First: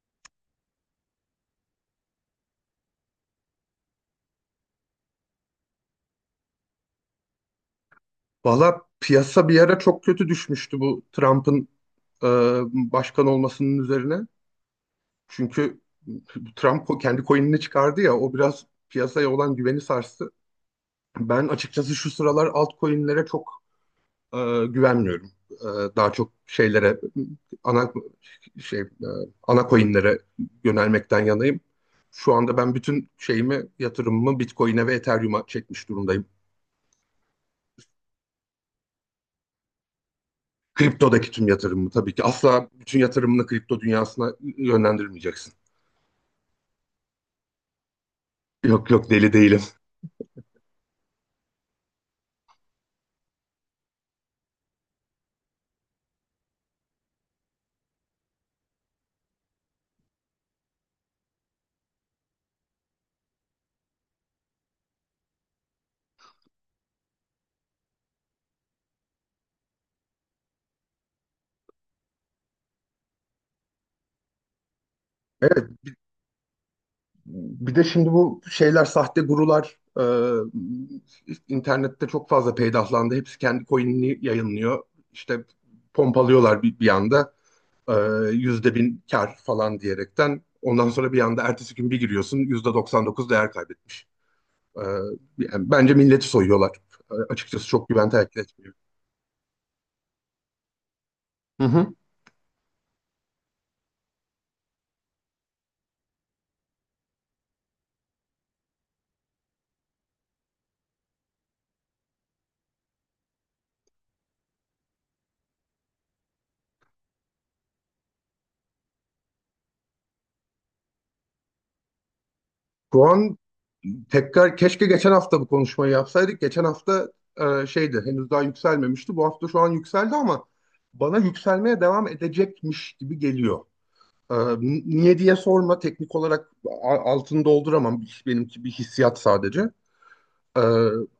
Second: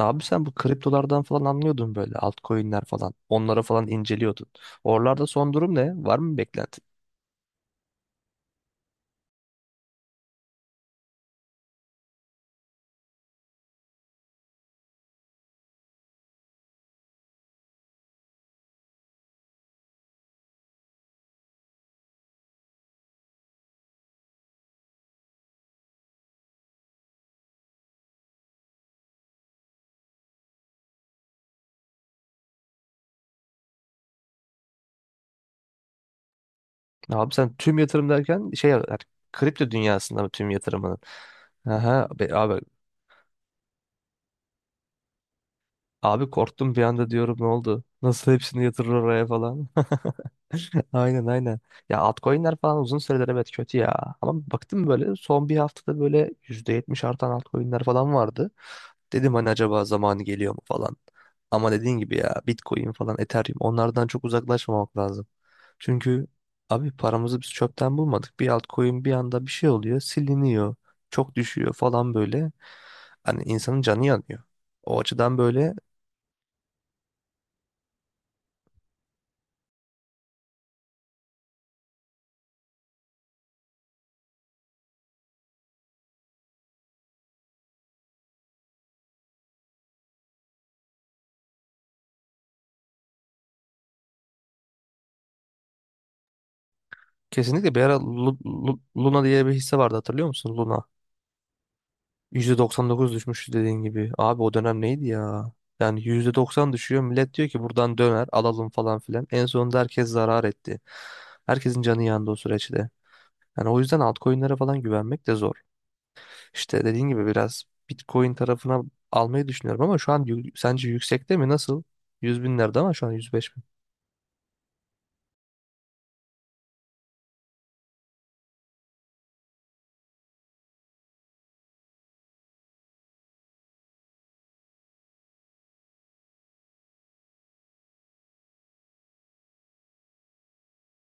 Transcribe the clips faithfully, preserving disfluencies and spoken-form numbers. Abi sen bu kriptolardan falan anlıyordun böyle altcoin'ler falan. Onları falan inceliyordun. Oralarda son durum ne? Var mı bir beklenti? Valla piyasa bir ara çok kötü düşmüştü bu Trump'ın e, başkan olmasının üzerine. Çünkü Trump ko- kendi coin'ini çıkardı ya, o biraz piyasaya olan güveni sarstı. Ben açıkçası şu sıralar altcoin'lere çok e, güvenmiyorum. E, daha çok şeylere ana şey e, ana coin'lere yönelmekten yanayım. Şu anda ben bütün şeyimi yatırımımı Bitcoin'e ve Ethereum'a çekmiş durumdayım. Abi sen tüm yatırım derken şey yani kripto dünyasında mı tüm yatırımının? Kriptodaki tüm yatırımımı Aha, tabii ki. be- abi Asla bütün yatırımını kripto dünyasına yönlendirmeyeceksin. abi korktum bir anda diyorum ne oldu? Nasıl hepsini yatırır Yok, yok, oraya deli değilim. falan? Aynen aynen. Ya altcoin'ler falan uzun süredir evet kötü ya. Ama baktım böyle son bir haftada böyle yüzde yetmiş artan altcoin'ler falan vardı. Dedim hani acaba zamanı geliyor mu falan. Ama dediğin gibi ya Bitcoin falan Ethereum onlardan çok uzaklaşmamak lazım. Çünkü abi paramızı biz çöpten bulmadık. Bir altcoin bir anda bir şey oluyor siliniyor. Çok düşüyor falan böyle. Hani insanın canı yanıyor. O açıdan Evet, böyle bir de şimdi bu şeyler, sahte gurular e, internette çok fazla peydahlandı. Hepsi kendi coin'ini yayınlıyor. İşte pompalıyorlar bir, bir anda e, yüzde bin kar falan diyerekten. Ondan sonra bir anda ertesi gün bir giriyorsun, yüzde doksan dokuz değer kaybetmiş. E, Yani bence milleti soyuyorlar. E, açıkçası kesinlikle bir çok ara güven Lu- teşkil etmiyor. Lu- Luna diye bir hisse vardı hatırlıyor musun? Luna. Hı hı. yüzde doksan dokuz düşmüş dediğin gibi. Abi o dönem neydi ya? Yani yüzde doksan düşüyor. Millet diyor ki buradan döner alalım falan filan. En sonunda herkes zarar etti. Herkesin canı yandı o süreçte. Yani o yüzden altcoin'lere falan güvenmek de zor. İşte dediğin gibi biraz Bitcoin tarafına almayı düşünüyorum ama şu an yü- sence yüksekte mi? Nasıl? Yüz binlerde ama Şu şu an an, yüz beş bin. tekrar keşke geçen hafta bu konuşmayı yapsaydık. Geçen hafta e, şeydi, henüz daha yükselmemişti. Bu hafta şu an yükseldi ama bana yükselmeye devam edecekmiş gibi geliyor. E, n- niye diye sorma. Teknik olarak a- altını dolduramam. Benimki bir hissiyat sadece. E,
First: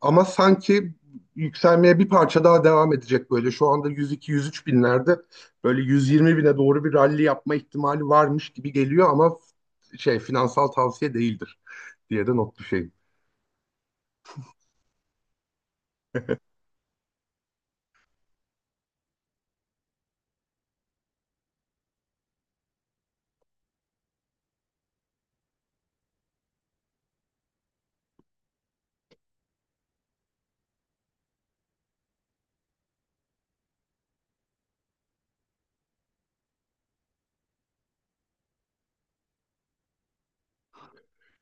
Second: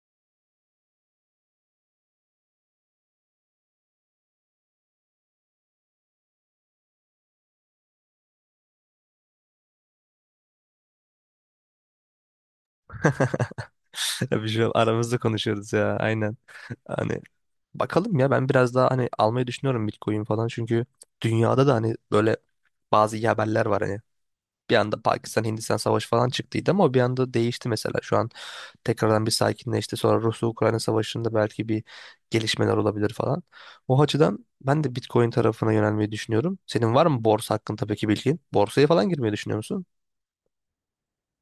Ama sanki yükselmeye bir parça daha devam edecek böyle. Şu anda yüz iki, yüz üç binlerde, böyle yüz yirmi bine doğru bir ralli yapma ihtimali varmış gibi geliyor ama şey, finansal tavsiye değildir diye de not düşeyim. Tabii şu an aramızda konuşuyoruz ya aynen. Hani bakalım ya ben biraz daha hani almayı düşünüyorum Bitcoin falan çünkü dünyada da hani böyle bazı iyi haberler var hani. Bir anda Pakistan Hindistan savaşı falan çıktıydı ama o bir anda değişti mesela. Şu an tekrardan bir sakinleşti. Sonra Rusya-Ukrayna savaşında belki bir gelişmeler olabilir falan. O açıdan ben de Bitcoin tarafına yönelmeyi düşünüyorum. Senin var mı borsa hakkında peki bilgin? Borsaya falan girmeyi düşünüyor musun?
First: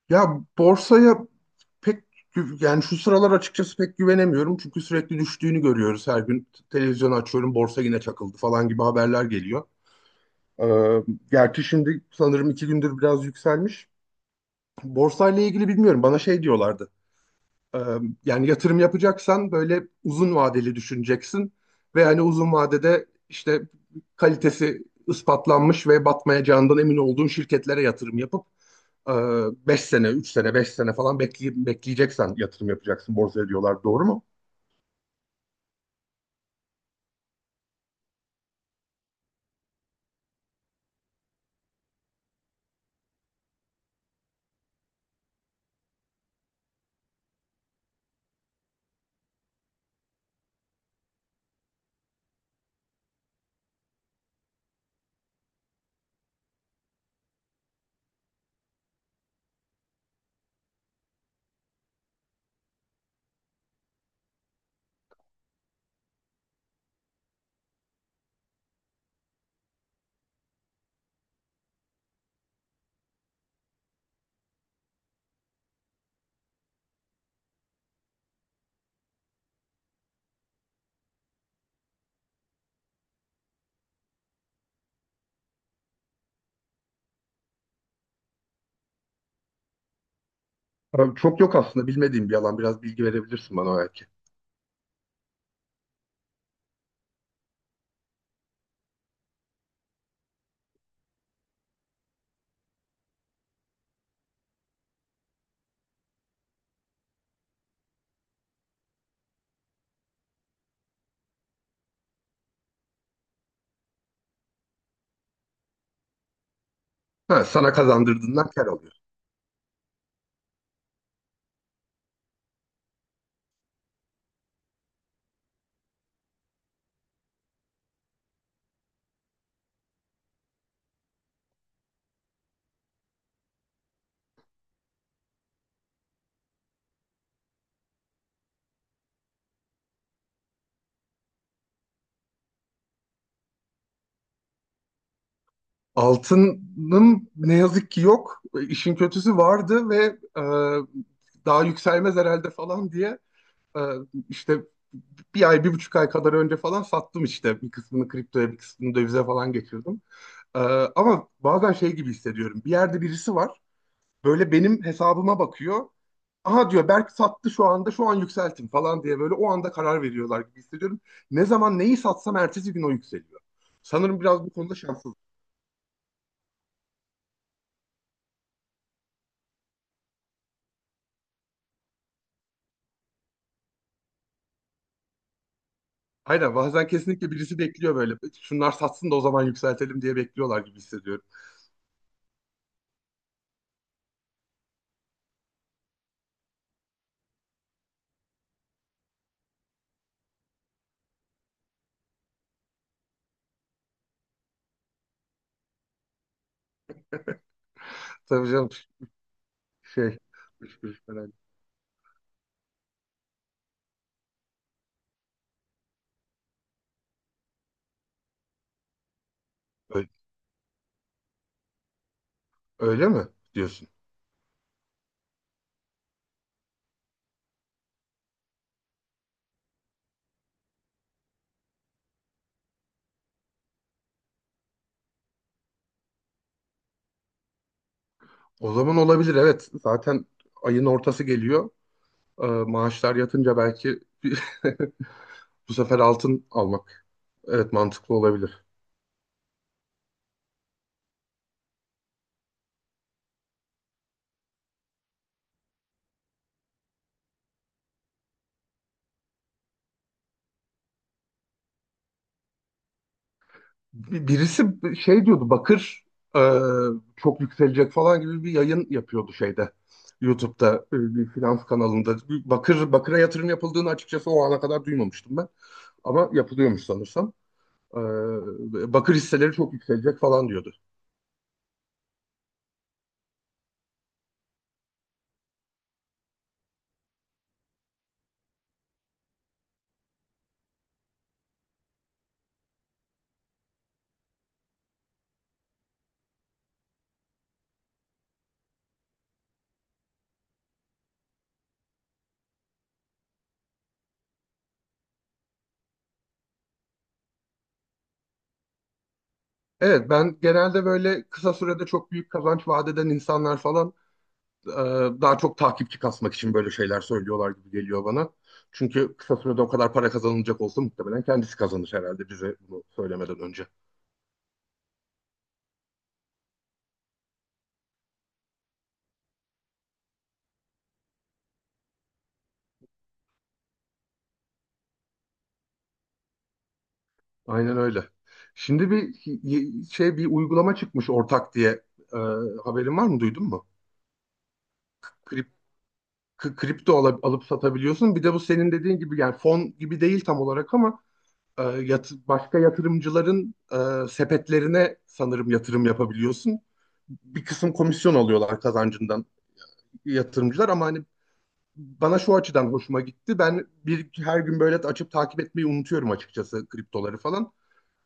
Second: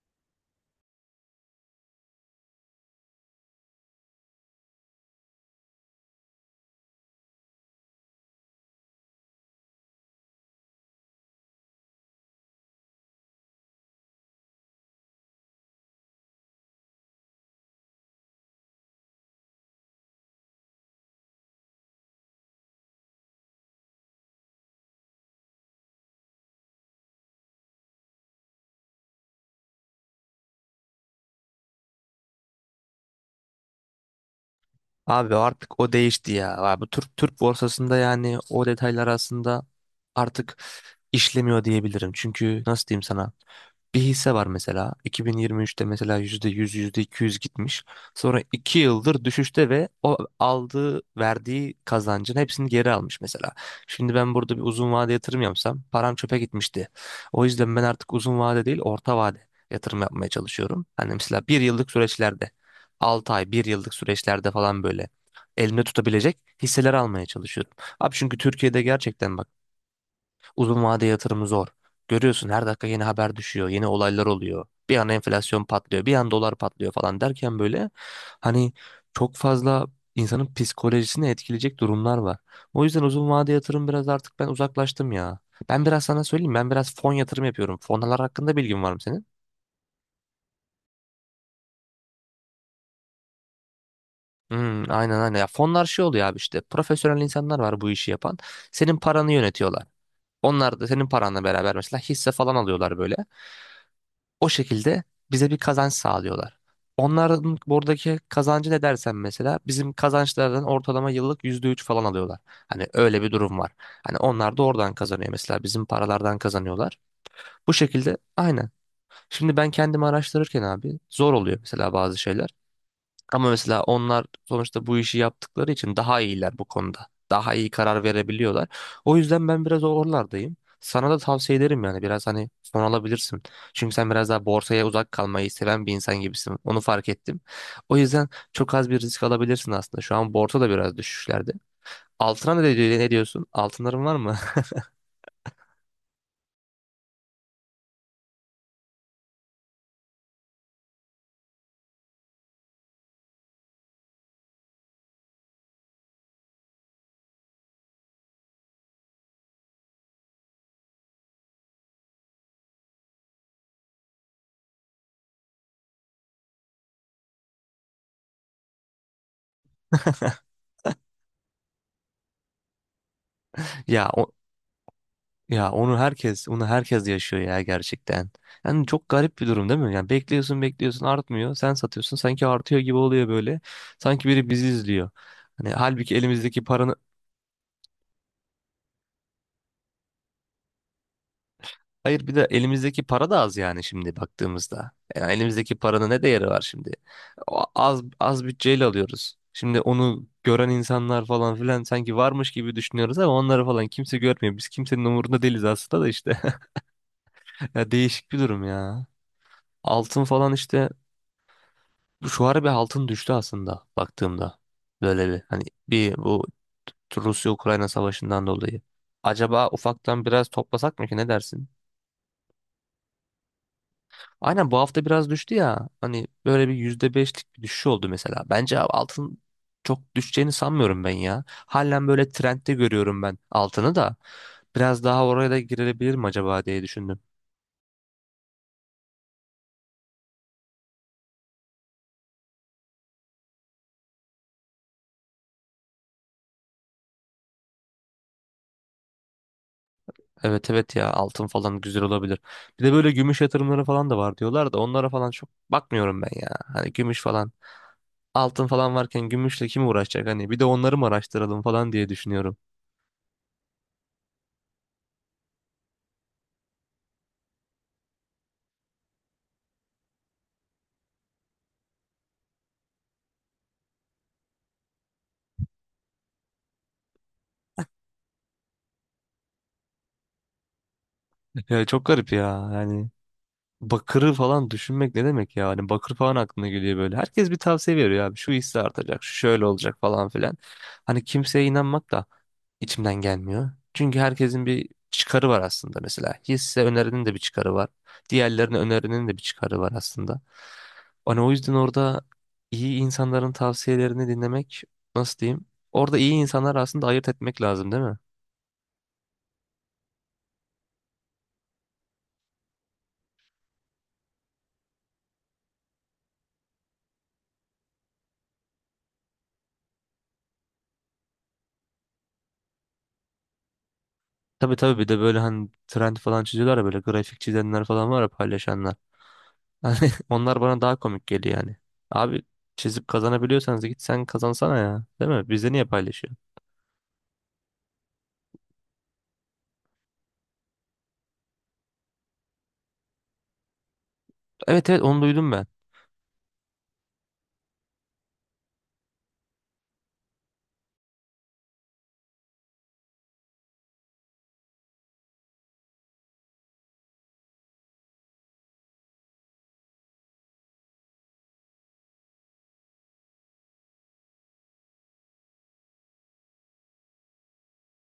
Ya borsaya pek gü- yani şu sıralar açıkçası pek güvenemiyorum. Çünkü sürekli düştüğünü görüyoruz. Her gün televizyonu açıyorum, borsa yine çakıldı falan gibi haberler geliyor. Ee, Gerçi şimdi sanırım iki gündür biraz yükselmiş. Borsayla ilgili bilmiyorum. Bana şey diyorlardı. Ee, Yani yatırım yapacaksan böyle uzun vadeli düşüneceksin. Ve hani uzun vadede işte kalitesi ispatlanmış ve batmayacağından emin olduğun şirketlere yatırım yapıp ee, beş sene, üç sene, beş sene falan bekleyip bekleyeceksen yatırım yapacaksın borsaya diyorlar. Doğru mu? Abi artık o değişti ya. Abi bu Türk Türk borsasında yani o detaylar aslında artık işlemiyor diyebilirim. Çünkü nasıl diyeyim sana? Bir hisse var mesela iki bin yirmi üçte mesela yüzde yüz yüzde iki yüz gitmiş. Sonra iki yıldır düşüşte ve o aldığı verdiği kazancın hepsini geri almış mesela. Şimdi ben burada bir uzun vade yatırım yapsam param çöpe gitmişti. O yüzden ben artık uzun vade değil orta vade yatırım yapmaya çalışıyorum. Hani mesela bir yıllık süreçlerde 6 ay bir yıllık süreçlerde falan böyle elimde tutabilecek hisseler almaya çalışıyorum. Abi çünkü Türkiye'de gerçekten bak uzun vade yatırımı zor. Görüyorsun her dakika yeni haber düşüyor, yeni olaylar oluyor. Bir an enflasyon patlıyor, bir an dolar patlıyor falan derken böyle hani çok fazla insanın psikolojisini etkileyecek durumlar var. O yüzden uzun vade yatırım biraz artık ben uzaklaştım ya. Ben biraz sana söyleyeyim ben biraz fon yatırım yapıyorum. Fonlar hakkında bilgin var mı senin? Abi çok yok aslında, bilmediğim bir alan. Biraz bilgi verebilirsin bana belki. Hmm, aynen aynen. Ya fonlar şey oluyor abi işte profesyonel insanlar var bu işi yapan. Senin paranı yönetiyorlar. Onlar da senin paranla beraber mesela hisse falan alıyorlar böyle. O şekilde bize bir kazanç sağlıyorlar. Onların buradaki kazancı ne dersen mesela bizim kazançlardan ortalama yıllık yüzde üç falan alıyorlar. Hani öyle bir durum var. Hani onlar da oradan kazanıyor mesela bizim paralardan kazanıyorlar. Ha, sana Bu şekilde kazandırdığından kar aynen. alıyor. Şimdi ben kendimi araştırırken abi zor oluyor mesela bazı şeyler. Ama mesela onlar sonuçta bu işi yaptıkları için daha iyiler bu konuda. Daha iyi karar verebiliyorlar. O yüzden ben biraz oralardayım. Sana da tavsiye ederim yani biraz hani son alabilirsin. Çünkü sen biraz daha borsaya uzak kalmayı seven bir insan gibisin. Onu fark ettim. O yüzden çok az bir risk alabilirsin aslında. Şu an borsa da biraz düşüşlerde. Altına ne, diyor- ne diyorsun? Altınların var mı? Altının ne yazık ki yok. E, İşin kötüsü vardı ve e, daha yükselmez herhalde falan diye e, işte bir ay, bir buçuk ay kadar önce falan sattım işte. Bir kısmını kriptoya, bir kısmını dövize falan geçirdim. E, Ama bazen şey gibi hissediyorum, bir yerde birisi var, böyle benim hesabıma bakıyor. Aha diyor, Berk sattı şu anda, şu an yükseltin falan diye, böyle o anda karar veriyorlar gibi hissediyorum. Ne zaman neyi satsam ertesi gün o yükseliyor. Ya Sanırım biraz bu konuda şanssız. Ya onu herkes, onu herkes yaşıyor ya gerçekten. Yani çok garip bir durum değil mi? Yani bekliyorsun, bekliyorsun artmıyor. Sen satıyorsun sanki artıyor gibi oluyor böyle. Sanki biri bizi izliyor. Hani halbuki Aynen, elimizdeki bazen paranın, kesinlikle birisi bekliyor böyle. Şunlar satsın da o zaman yükseltelim diye bekliyorlar gibi hissediyorum. hayır bir de elimizdeki para da az yani şimdi baktığımızda. Yani elimizdeki paranın ne değeri var şimdi? O az az bütçeyle alıyoruz. Şimdi onu gören insanlar falan filan sanki varmış gibi düşünüyoruz ama onları falan kimse görmüyor. Biz kimsenin umurunda değiliz aslında da işte. Ya değişik bir Tabii durum canım, ya. şey, Altın falan üç işte kuruş falan. şu ara bir altın düştü aslında baktığımda. Böyle bir hani bir bu Rusya-Ukrayna savaşından dolayı. Acaba Öyle, ufaktan biraz toplasak mı ki ne dersin? öyle mi diyorsun? Aynen bu hafta biraz düştü ya. Hani böyle bir yüzde beşlik bir düşüş oldu mesela. Bence abi altın çok düşeceğini sanmıyorum ben ya. Halen böyle trendde görüyorum ben altını da. Biraz daha oraya da girilebilir mi acaba diye düşündüm. O zaman olabilir, evet. Zaten ayın ortası geliyor. Ee, maaşlar yatınca belki bu sefer altın almak. Evet, mantıklı olabilir. Evet evet ya altın falan güzel olabilir. Bir de böyle gümüş yatırımları falan da var diyorlar da onlara falan çok bakmıyorum ben ya. Hani gümüş falan altın falan varken gümüşle kim uğraşacak hani bir de onları mı araştıralım falan diye düşünüyorum. Bir- birisi şey diyordu, bakır e, çok yükselecek falan gibi bir yayın yapıyordu şeyde, YouTube'da, e, bir finans kanalında. Bakır Bakır'a yatırım yapıldığını açıkçası o ana kadar duymamıştım ben. Ama yapılıyormuş sanırsam. E, Bakır hisseleri çok yükselecek falan diyordu. Ya çok garip ya yani. Bakırı falan düşünmek ne demek ya? Hani bakır falan aklına geliyor böyle. Herkes bir tavsiye veriyor abi. Şu hisse artacak, şu şöyle olacak falan filan. Hani kimseye inanmak da içimden gelmiyor. Çünkü herkesin bir çıkarı var aslında mesela. Hisse önerinin de bir çıkarı var. Diğerlerinin önerinin de bir çıkarı var aslında. Hani o yüzden orada iyi insanların tavsiyelerini dinlemek nasıl diyeyim? Orada iyi insanlar aslında ayırt etmek lazım değil mi? Evet, ben genelde böyle kısa sürede çok büyük kazanç vaat eden insanlar falan e, daha çok takipçi kasmak için böyle şeyler söylüyorlar gibi geliyor bana. Çünkü kısa sürede o kadar para kazanılacak olsa muhtemelen kendisi kazanır herhalde bize bunu söylemeden önce. Tabii tabii bir de böyle hani trend falan çiziyorlar ya böyle grafik çizenler falan var ya paylaşanlar. Hani onlar bana daha komik geliyor yani. Abi çizip kazanabiliyorsanız git sen kazansana ya. Değil mi? Bizde niye paylaşıyor? Aynen öyle. Şimdi bir y- şey bir uygulama çıkmış, ortak diye. Ee, Haberin var mı, duydun mu? Evet evet onu Krip, duydum ben. k- kripto ala- alıp satabiliyorsun. Bir de bu senin dediğin gibi yani fon gibi değil tam olarak ama e, yat- başka yatırımcıların e, sepetlerine sanırım yatırım yapabiliyorsun. Bir kısım komisyon alıyorlar kazancından yatırımcılar ama hani bana şu açıdan hoşuma gitti. Ben bir her gün böyle açıp takip etmeyi unutuyorum açıkçası, kriptoları falan.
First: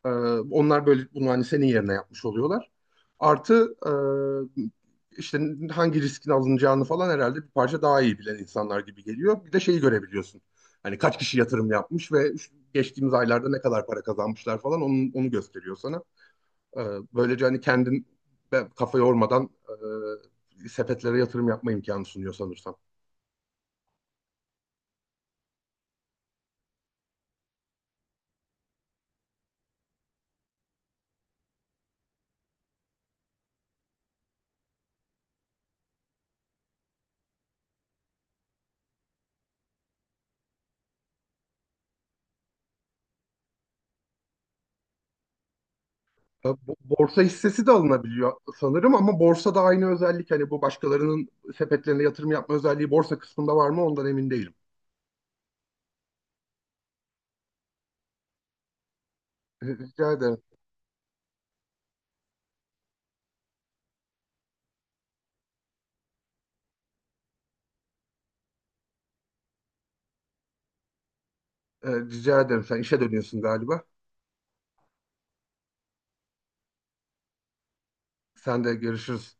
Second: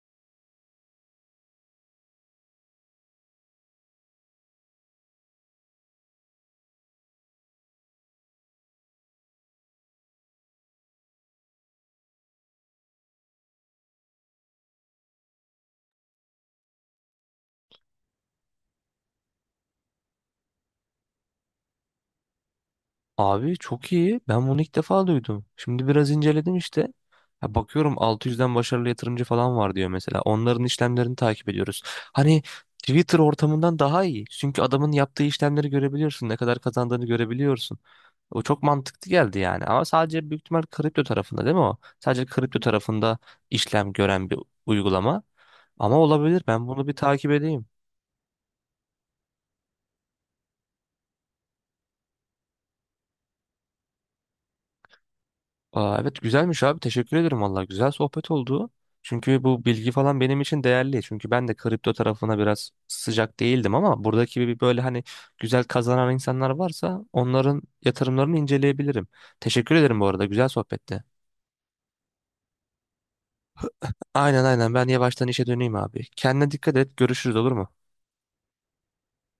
Ee, Onlar böyle bunu hani senin yerine yapmış oluyorlar. Artı e, işte hangi riskin alınacağını falan herhalde bir parça daha iyi bilen insanlar gibi geliyor. Bir de şeyi görebiliyorsun, hani kaç kişi yatırım yapmış ve şu- geçtiğimiz aylarda ne kadar para kazanmışlar falan, onu, onu gösteriyor sana. Ee, Böylece hani kendin be- kafa yormadan e, sepetlere yatırım yapma imkanı sunuyor sanırsam. Abi çok iyi. Ben bunu ilk defa duydum. Şimdi biraz inceledim işte. Ya bakıyorum altı yüzden başarılı yatırımcı falan var diyor mesela. Onların işlemlerini takip ediyoruz. Hani Twitter ortamından daha iyi. Çünkü adamın yaptığı işlemleri görebiliyorsun. Ne kadar kazandığını görebiliyorsun. O çok mantıklı geldi yani. Ama sadece büyük ihtimal kripto tarafında değil mi o? Sadece kripto tarafında işlem gören bir uygulama. Ama olabilir. E, Ben bo- bunu bir Borsa takip edeyim. hissesi de alınabiliyor sanırım ama borsada aynı özellik, hani bu başkalarının sepetlerine yatırım yapma özelliği borsa kısmında var mı ondan emin değilim. Aa, evet güzelmiş abi teşekkür ederim valla güzel sohbet oldu. Çünkü bu bilgi Rica falan ederim. benim için değerli. Çünkü ben de kripto tarafına biraz sıcak değildim ama buradaki bir böyle hani güzel kazanan insanlar varsa onların yatırımlarını inceleyebilirim. Teşekkür ederim bu arada güzel sohbette. E, Rica ederim. Sen işe dönüyorsun galiba. Aynen aynen ben yavaştan işe döneyim abi. Kendine dikkat et görüşürüz olur mu? Sen de, görüşürüz.